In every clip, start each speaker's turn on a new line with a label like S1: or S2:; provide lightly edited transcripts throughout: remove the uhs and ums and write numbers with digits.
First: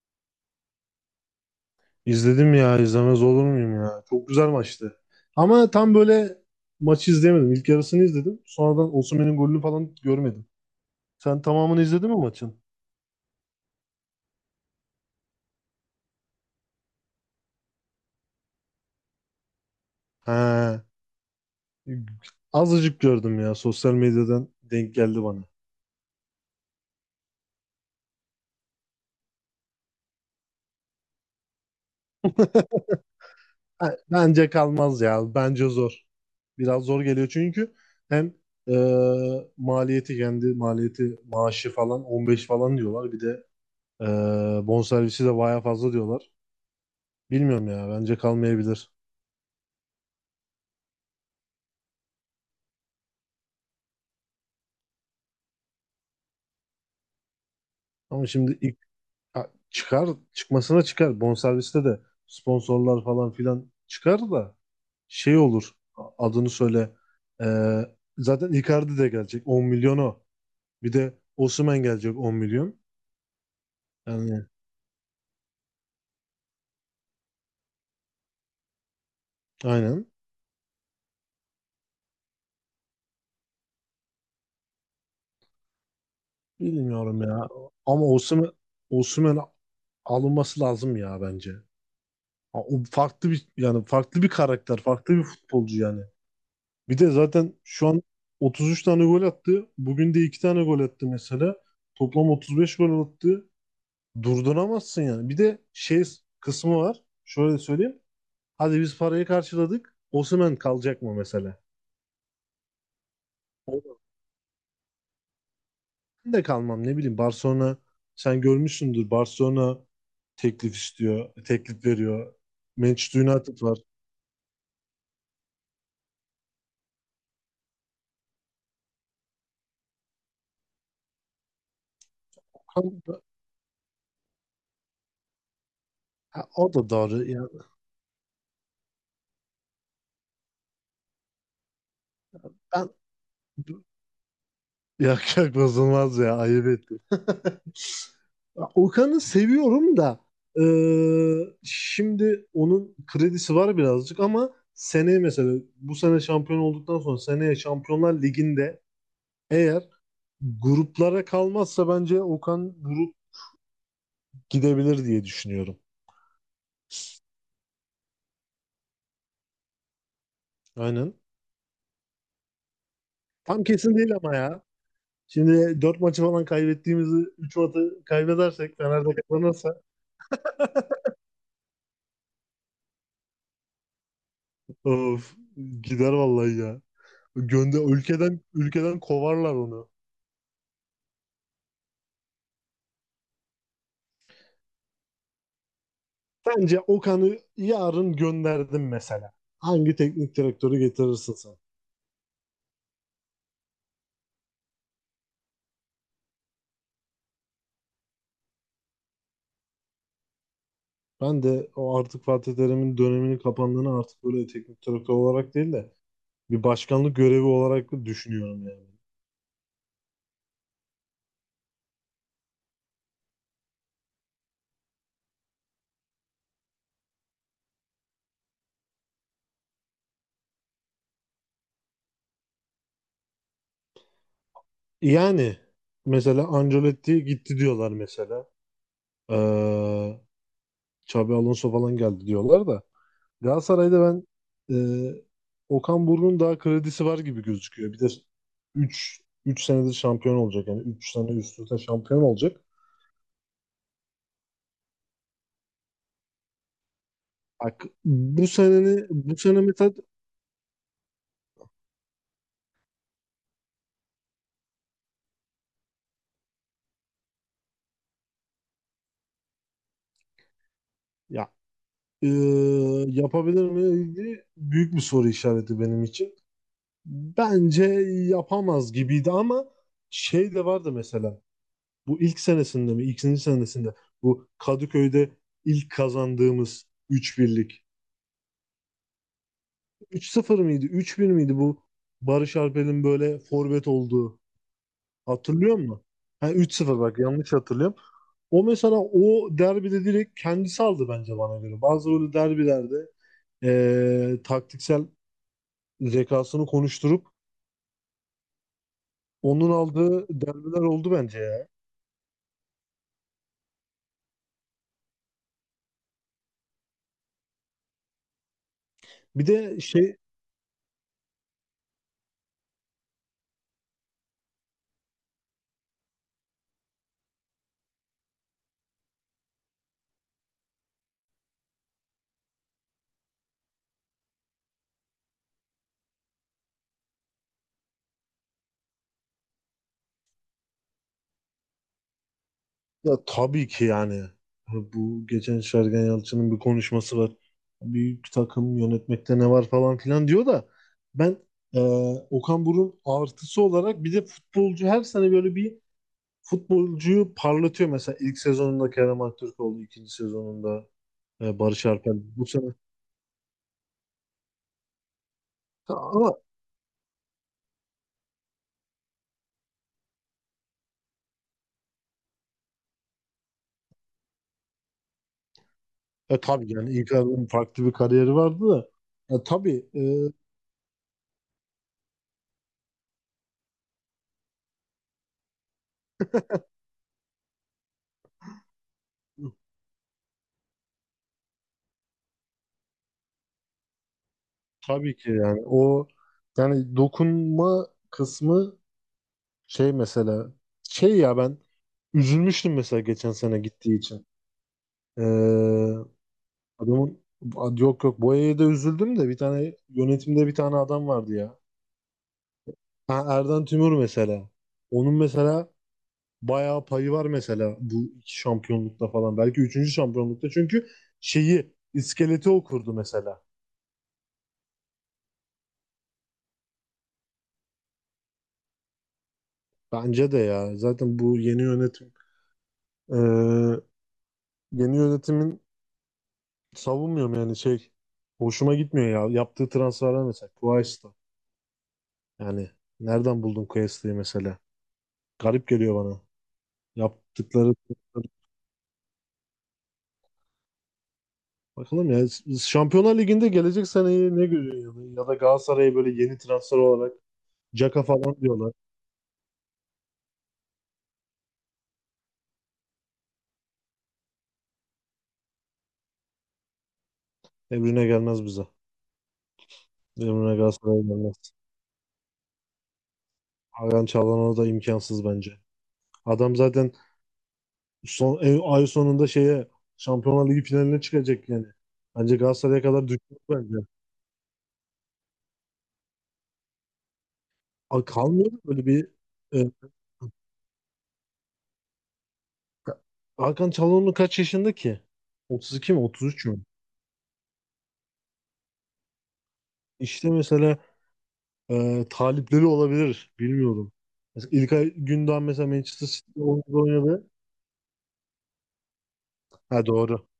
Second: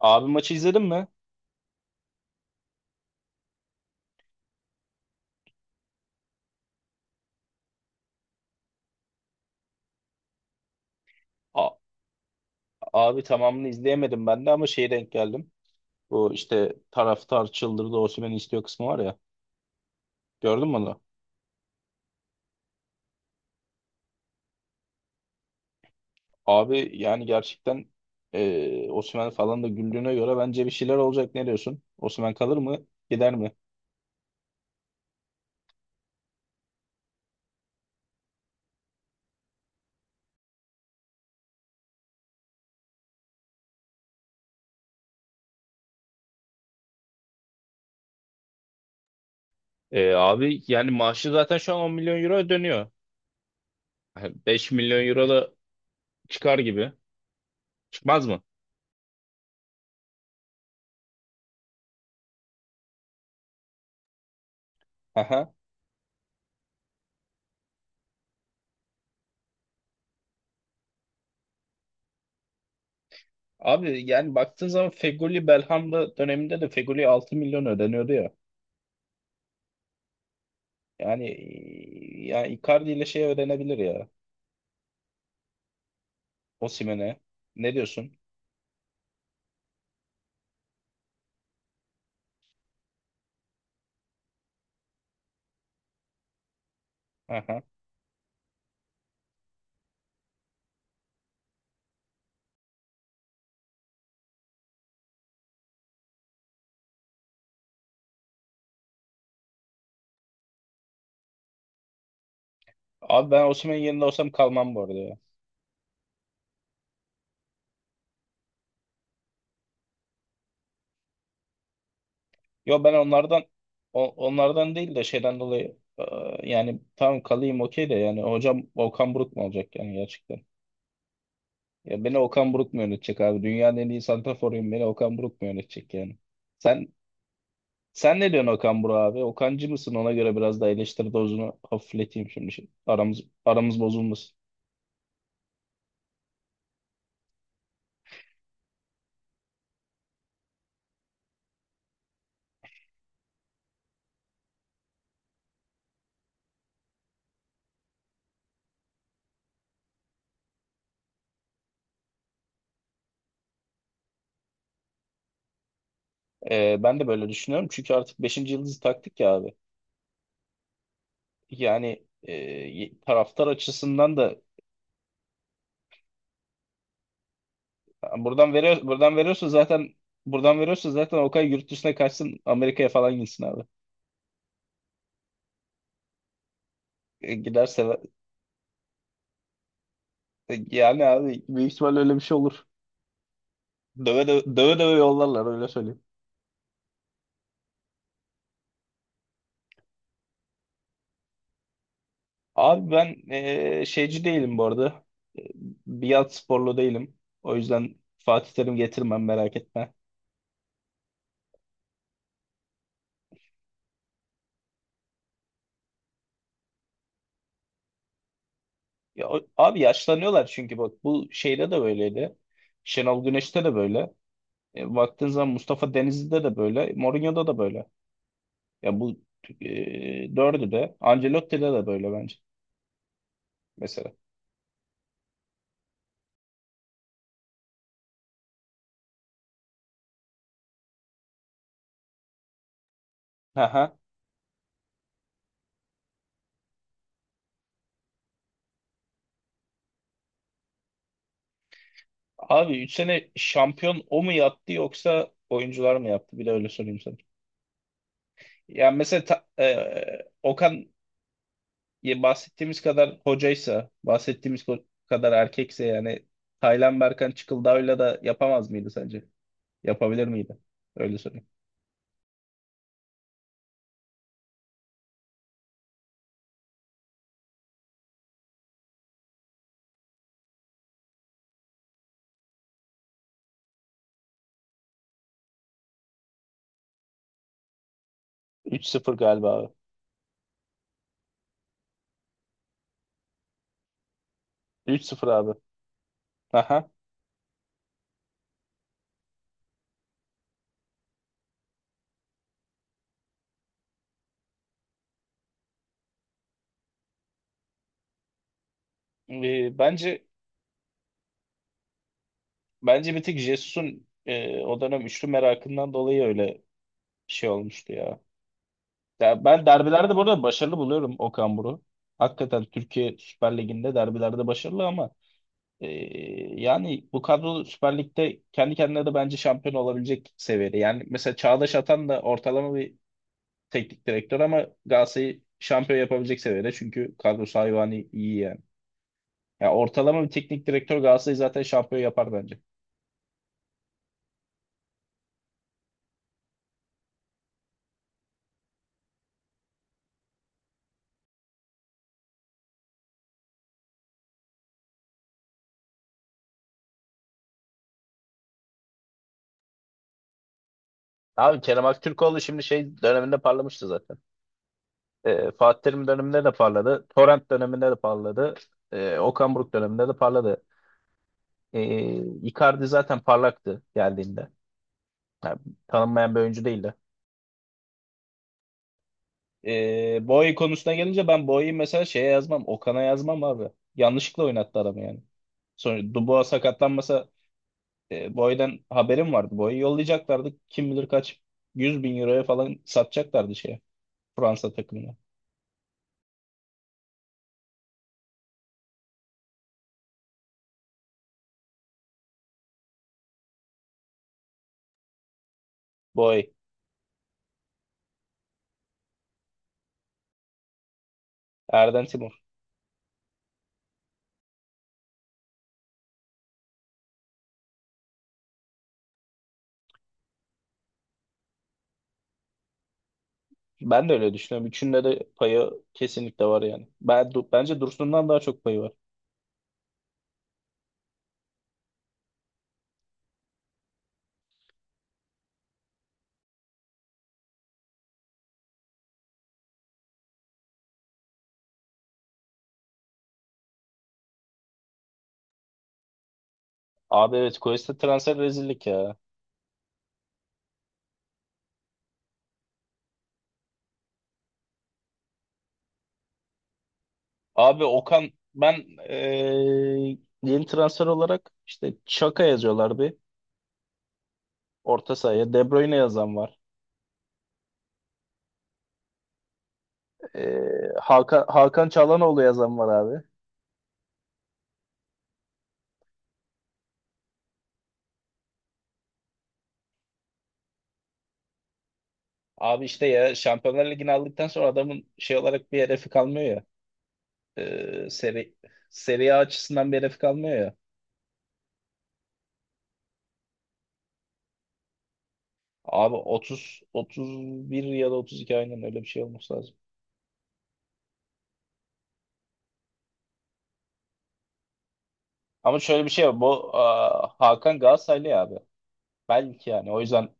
S1: Abi maçı izledin mi?
S2: İzledim ya, izlemez olur muyum ya. Çok güzel maçtı. Ama tam böyle maçı izleyemedim. İlk yarısını izledim. Sonradan Osimhen'in golünü falan görmedim. Sen
S1: A-
S2: tamamını izledin mi maçın?
S1: abi tamamını izleyemedim ben de ama şeye denk geldim. Bu işte taraftar çıldırdı, Osimhen'i istiyor kısmı var ya. Gördün mü
S2: He.
S1: onu?
S2: Azıcık gördüm ya. Sosyal medyadan denk geldi bana.
S1: Abi yani gerçekten Osimhen falan da güldüğüne göre bence bir şeyler olacak. Ne diyorsun? Osimhen kalır mı? Gider mi?
S2: Ha, bence kalmaz ya. Bence zor. Biraz zor geliyor çünkü hem e, maliyeti, kendi maliyeti, maaşı falan 15 falan diyorlar. Bir de e, bonservisi de baya fazla diyorlar. Bilmiyorum ya. Bence kalmayabilir.
S1: Abi yani maaşı zaten şu an 10 milyon euro dönüyor. Yani 5 milyon euro da çıkar gibi. Çıkmaz
S2: Ama
S1: mı?
S2: şimdi ilk çıkar çıkmasına çıkar. Bonserviste de sponsorlar falan filan çıkar da şey
S1: Aha.
S2: olur, adını söyle. Ee, zaten Icardi de gelecek 10 milyon o. Bir de Osimhen gelecek 10 milyon.
S1: Abi yani
S2: Yani
S1: baktığın zaman Fegoli Belhanda döneminde de Fegoli 6 milyon ödeniyordu ya.
S2: aynen.
S1: Yani ya Icardi ile şey öğrenebilir ya. Osimhen'e.
S2: Bilmiyorum ya.
S1: Ne
S2: Ama
S1: diyorsun?
S2: Osimhen, Osimhen alınması lazım ya bence. Ha, o farklı bir yani farklı bir karakter, farklı bir futbolcu yani. Bir de zaten
S1: Aha.
S2: şu an 33 tane gol attı. Bugün de 2 tane gol attı mesela. Toplam 35 gol attı. Durduramazsın yani. Bir de şey kısmı var. Şöyle söyleyeyim. Hadi biz parayı karşıladık. Osimhen kalacak mı mesela?
S1: Abi ben Osimhen'in
S2: O,
S1: yerinde olsam kalmam bu arada ya.
S2: ben de kalmam, ne bileyim. Barcelona, sen görmüşsündür. Barcelona teklif istiyor. Teklif veriyor.
S1: Yo, ben
S2: Manchester
S1: onlardan,
S2: United var.
S1: onlardan değil de şeyden dolayı, yani tamam kalayım okey de yani hocam Okan Buruk mu olacak yani gerçekten? Ya beni Okan Buruk mu yönetecek abi? Dünyanın en iyi santraforuyum. Beni Okan Buruk mu yönetecek yani?
S2: Ha, o
S1: Sen
S2: da doğru. Ya,
S1: sen ne diyorsun Okan Buruk abi? Okancı mısın? Ona göre biraz da eleştiri dozunu hafifleteyim şimdi.
S2: ben
S1: Aramız bozulmasın.
S2: yak yak bozulmaz ya. Ayıp ettim. Okan'ı seviyorum da şimdi onun kredisi var birazcık ama seneye, mesela bu sene şampiyon olduktan sonra seneye Şampiyonlar Ligi'nde eğer gruplara kalmazsa bence Okan grup gidebilir diye düşünüyorum.
S1: Ben de böyle düşünüyorum. Çünkü artık beşinci yıldızı taktık ya abi.
S2: Aynen.
S1: Yani taraftar
S2: Tam kesin değil
S1: açısından da
S2: ama ya. Şimdi 4 maçı falan kaybettiğimizi, 3 maçı
S1: buradan
S2: kaybedersek,
S1: veriyor,
S2: Fener'de
S1: buradan veriyorsun
S2: kazanırsa,
S1: zaten buradan veriyorsun zaten. Okay, yurt dışına kaçsın, Amerika'ya falan gitsin abi.
S2: of, gider vallahi ya.
S1: Giderse,
S2: Gönder, ülkeden kovarlar onu.
S1: yani abi büyük ihtimalle öyle bir şey olur. Döve döve, döve, döve yollarlar, öyle söyleyeyim.
S2: Sence Okan'ı yarın gönderdim mesela. Hangi teknik direktörü getirirsin sen?
S1: Abi ben, şeyci değilim bu arada. E, Biat sporlu değilim. O yüzden Fatih Terim getirmem, merak etme.
S2: Ben de o artık Fatih Terim'in döneminin kapandığını, artık böyle teknik direktör olarak değil de bir başkanlık görevi olarak düşünüyorum yani.
S1: Ya, abi yaşlanıyorlar çünkü bak, bu şeyde de böyleydi. Şenol Güneş'te de böyle. Baktığın zaman Mustafa Denizli'de de böyle. Mourinho'da da böyle. Ya bu dördü de. Ancelotti'de de böyle bence mesela.
S2: Yani mesela Ancelotti gitti diyorlar mesela. Ee, Xabi Alonso falan geldi diyorlar da.
S1: Aha.
S2: Galatasaray'da ben e, Okan Buruk'un daha kredisi var gibi gözüküyor. Bir de 3 3 senedir şampiyon olacak yani 3 sene üst üste şampiyon olacak.
S1: Abi 3 sene şampiyon o mu yaptı yoksa oyuncular mı yaptı? Bir de öyle sorayım sana.
S2: Bak bu
S1: Ya
S2: sene,
S1: mesela
S2: bu sene mesela,
S1: Okan, ya bahsettiğimiz kadar hocaysa, bahsettiğimiz kadar erkekse yani, Taylan Berkan Çıkıldağ'la da yapamaz mıydı sence? Yapabilir miydi? Öyle söyleyeyim.
S2: ya yapabilir mi? İlgili büyük bir soru işareti benim için. Bence yapamaz gibiydi ama şey de vardı mesela. Bu ilk senesinde mi, ikinci senesinde bu Kadıköy'de ilk kazandığımız üç birlik,
S1: 3-0 galiba abi.
S2: üç sıfır mıydı, üç 1 miydi bu? Barış Alper'in böyle forvet olduğu.
S1: 3-0 abi.
S2: Hatırlıyor musun? Ha,
S1: Aha.
S2: 3-0, bak yanlış hatırlıyorum. O mesela, o derbide direkt kendisi aldı bence, bana göre. Bazı böyle derbilerde taktiksel zekasını konuşturup
S1: Ee,
S2: onun
S1: bence
S2: aldığı derbiler oldu bence ya.
S1: bence bir tek Jesus'un, o dönem üçlü merakından dolayı öyle bir şey olmuştu ya. Ya
S2: Bir
S1: ben
S2: de
S1: derbilerde
S2: şey,
S1: burada başarılı buluyorum Okan Buruk'u. Hakikaten Türkiye Süper Ligi'nde derbilerde başarılı ama e, yani bu kadro Süper Lig'de kendi kendine de bence şampiyon olabilecek seviyede. Yani mesela Çağdaş Atan da ortalama bir teknik direktör ama Galatasaray'ı şampiyon yapabilecek seviyede. Çünkü kadrosu hayvani iyi. Ya, ortalama bir teknik direktör Galatasaray'ı zaten şampiyon yapar bence.
S2: ya tabii ki yani, bu geçen Sergen Yalçın'ın bir konuşması var. Büyük takım yönetmekte ne var falan filan diyor da, ben Okan Buruk'un artısı olarak bir de futbolcu, her sene böyle bir futbolcuyu parlatıyor mesela. İlk sezonunda Kerem Aktürkoğlu, ikinci sezonunda
S1: Abi Kerem
S2: Barış Alper.
S1: Aktürkoğlu
S2: Bu
S1: şimdi
S2: sene
S1: şey döneminde parlamıştı zaten. Fatih Terim
S2: Ama
S1: döneminde de parladı. Torrent döneminde de parladı. Okan Buruk döneminde de parladı. Icardi zaten parlaktı geldiğinde. Yani tanınmayan bir oyuncu
S2: tabii yani
S1: değildi.
S2: Icardi'nin farklı bir kariyeri vardı da e, tabii e,
S1: Boye konusuna gelince, ben Boye'yi mesela şeye yazmam. Okan'a yazmam abi. Yanlışlıkla oynattı adamı yani. Sonra Dubois sakatlanmasa. Boy'dan haberim vardı. Boy'u yollayacaklardı. Kim bilir kaç 100 bin euroya falan satacaklardı şeye. Fransa takımına.
S2: tabii ki yani o, yani dokunma kısmı, şey mesela, şey ya, ben üzülmüştüm mesela geçen sene gittiği için. E,
S1: Boy.
S2: adamın, yok, Boya'ya da üzüldüm de bir tane yönetimde bir tane adam vardı ya.
S1: Erden Timur.
S2: Ha, Erden Tümür mesela. Onun mesela bayağı payı var mesela bu iki şampiyonlukta falan. Belki üçüncü şampiyonlukta, çünkü şeyi, iskeleti okurdu mesela.
S1: Ben de öyle düşünüyorum. Üçünde de payı kesinlikle var yani. Ben, bence Dursun'dan daha çok payı var.
S2: Bence de ya. Zaten bu yeni yönetim, e, yeni yönetimin, savunmuyorum yani, şey, hoşuma gitmiyor ya. Yaptığı transferler mesela Quaista. Yani nereden buldun Quaista'yı mesela? Garip geliyor bana.
S1: Abi evet,
S2: Yaptıkları,
S1: Koyes'te transfer rezillik ya.
S2: bakalım ya, Şampiyonlar Ligi'nde gelecek seneyi ne görüyor ya da Galatasaray'ı böyle yeni transfer olarak,
S1: Abi
S2: Caka
S1: Okan,
S2: falan diyorlar.
S1: ben yeni transfer olarak işte Çaka yazıyorlar bir orta sahaya. De Bruyne yazan var.
S2: Emrine gelmez bize. Emre Galatasaray'a gelmez.
S1: Hakan Çalhanoğlu yazan var abi.
S2: Hakan Çalhanoğlu da imkansız bence. Adam zaten son, ay sonunda şeye Şampiyonlar Ligi finaline çıkacak yani. Bence Galatasaray'a
S1: Abi
S2: kadar
S1: işte ya,
S2: düşmüş bence.
S1: Şampiyonlar Ligi'ni aldıktan sonra adamın şey olarak bir hedefi kalmıyor ya.
S2: A,
S1: Ee,
S2: kalmıyor
S1: seri,
S2: mu böyle bir,
S1: seri A
S2: e,
S1: açısından bir hedefi kalmıyor ya.
S2: Hakan Çalhanoğlu kaç yaşında ki? 32 mi,
S1: Abi
S2: 33 mü?
S1: 30 31 ya da 32, aynen öyle bir şey olması lazım.
S2: İşte mesela talipleri olabilir. Bilmiyorum. Mesela İlkay Gündoğan, mesela
S1: Ama şöyle
S2: Manchester
S1: bir şey var.
S2: City'de
S1: Bu
S2: oynadı.
S1: Hakan Galatasaraylı ya abi. Belki
S2: Ha,
S1: yani o
S2: doğru.
S1: yüzden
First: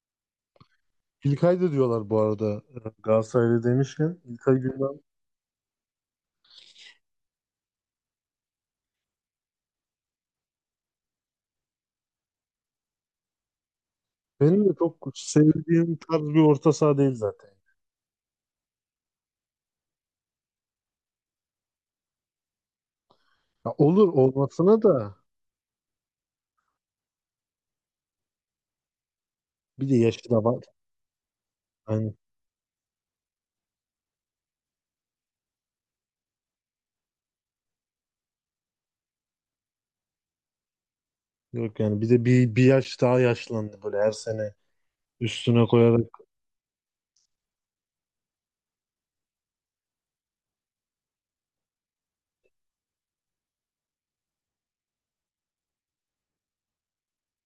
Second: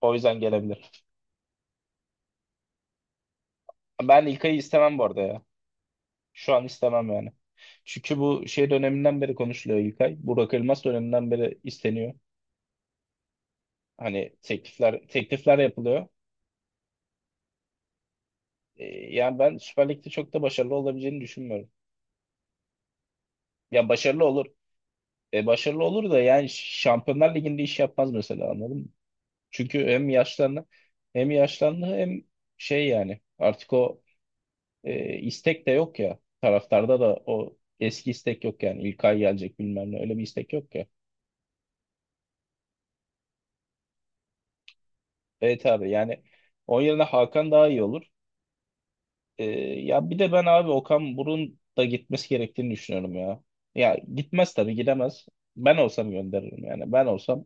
S1: o yüzden gelebilir.
S2: İlkay da diyorlar bu arada. E, Galatasaray'da demişken,
S1: Ben İlkay'ı
S2: İlkay
S1: istemem
S2: Gündoğan
S1: bu arada ya. Şu an istemem yani. Çünkü bu şey döneminden beri konuşuluyor İlkay. Burak Elmas döneminden beri isteniyor. Hani
S2: benim de çok
S1: teklifler
S2: sevdiğim
S1: yapılıyor.
S2: tarz bir orta saha değil zaten.
S1: E, yani ben Süper Lig'de çok da başarılı olabileceğini düşünmüyorum.
S2: Ya
S1: Ya,
S2: olur
S1: başarılı olur.
S2: olmasına da
S1: Başarılı olur da yani Şampiyonlar Ligi'nde iş yapmaz mesela, anladın mı? Çünkü
S2: bir de
S1: hem
S2: yaşı da var.
S1: yaşlandı hem yaşlandı
S2: Yani
S1: hem şey, yani artık o, istek de yok ya. Taraftarda da o eski istek yok yani. İlkay gelecek, bilmem ne, öyle bir istek yok ya.
S2: yok yani, bir de bir yaş daha yaşlandı böyle her sene üstüne
S1: Evet abi,
S2: koyarak.
S1: yani onun yerine Hakan daha iyi olur. Ee, Ya bir de ben abi Okan Buruk'un da gitmesi gerektiğini düşünüyorum ya. Ya gitmez tabii, gidemez. Ben olsam gönderirim yani.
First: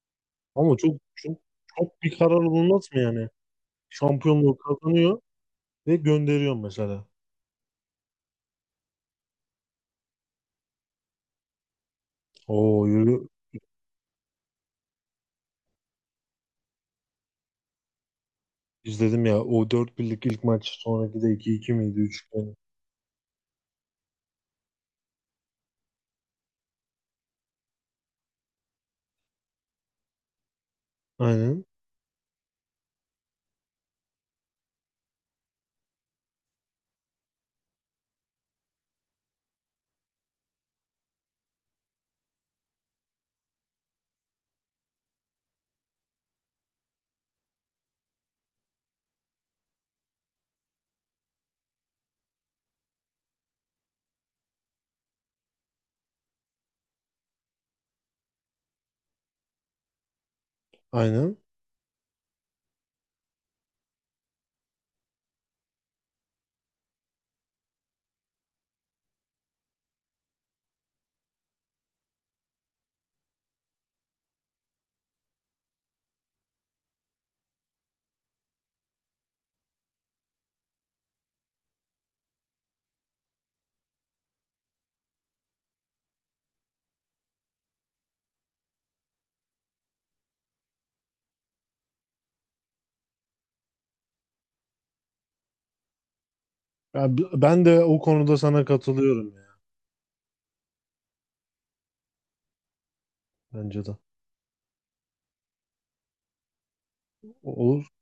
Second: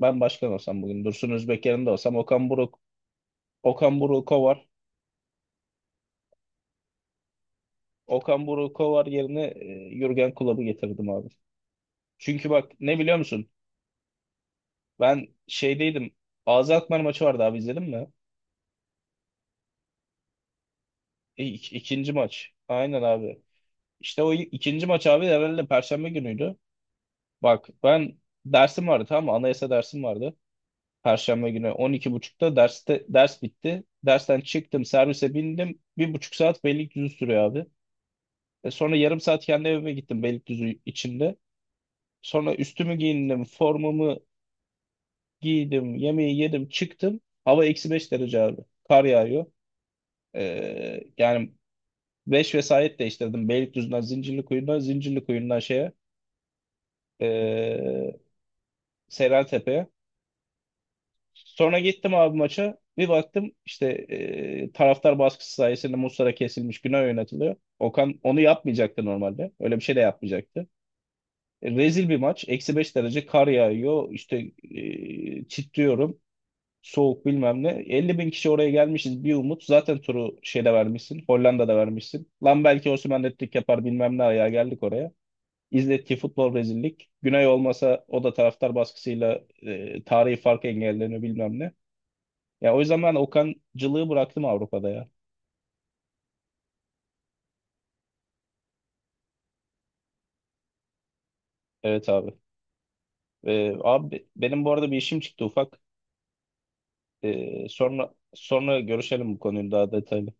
S1: Ben başkan
S2: Ama
S1: olsam, bugün Dursun Özbek yerinde
S2: çok
S1: olsam,
S2: bir karar
S1: Okan Buruk,
S2: olmaz mı yani?
S1: Okan Buruk
S2: Şampiyonluğu
S1: kovar.
S2: kazanıyor ve gönderiyor mesela.
S1: Okan Buruk kovar yerine Jürgen Klopp'u getirdim abi. Çünkü bak,
S2: Oo,
S1: ne biliyor
S2: yürü,
S1: musun? Ben şeydeydim. Ağzı Alkmaar maçı vardı abi, izledin mi?
S2: izledim ya, o 4 birlik ilk maç, sonraki de
S1: İ
S2: iki 2 miydi,
S1: ikinci
S2: 3-2
S1: maç.
S2: miydi?
S1: Aynen abi. İşte o ikinci maç abi herhalde Perşembe günüydü. Bak ben dersim vardı, tamam mı? Anayasa dersim vardı. Perşembe
S2: Aynen
S1: günü 12:30'da derste ders bitti. Dersten çıktım, servise bindim. 1,5 saat Beylikdüzü sürüyor abi. Sonra yarım saat kendi evime gittim Beylikdüzü içinde. Sonra üstümü giyindim, formamı giydim, yemeği yedim, çıktım. Hava -5 derece abi. Kar yağıyor. Yani 5 vesayet değiştirdim. Beylikdüzü'nden Zincirlikuyu'na, Zincirlikuyu'ndan şeye, e, Seyrantepe'ye.
S2: aynen.
S1: Sonra gittim abi maça. Bir baktım işte taraftar baskısı sayesinde Muslera kesilmiş güne oynatılıyor. Okan onu yapmayacaktı normalde. Öyle bir şey de yapmayacaktı. Rezil bir maç. -5 derece, kar yağıyor. İşte titriyorum. Soğuk, bilmem ne. 50 bin kişi oraya gelmişiz bir umut. Zaten turu şeyde vermişsin. Hollanda'da vermişsin. Lan belki Osimhen hat-trick yapar bilmem ne, ayağa geldik oraya. İzlettiği futbol rezillik. Güney olmasa, o da taraftar baskısıyla tarihi fark engellerini bilmem ne. Ya o yüzden ben Okancılığı bıraktım Avrupa'da ya.
S2: Ya ben de o konuda sana katılıyorum ya,
S1: Evet abi.
S2: bence de.
S1: Abi benim bu arada bir işim çıktı ufak. Ee,
S2: O,
S1: sonra sonra görüşelim bu konuyu daha detaylı.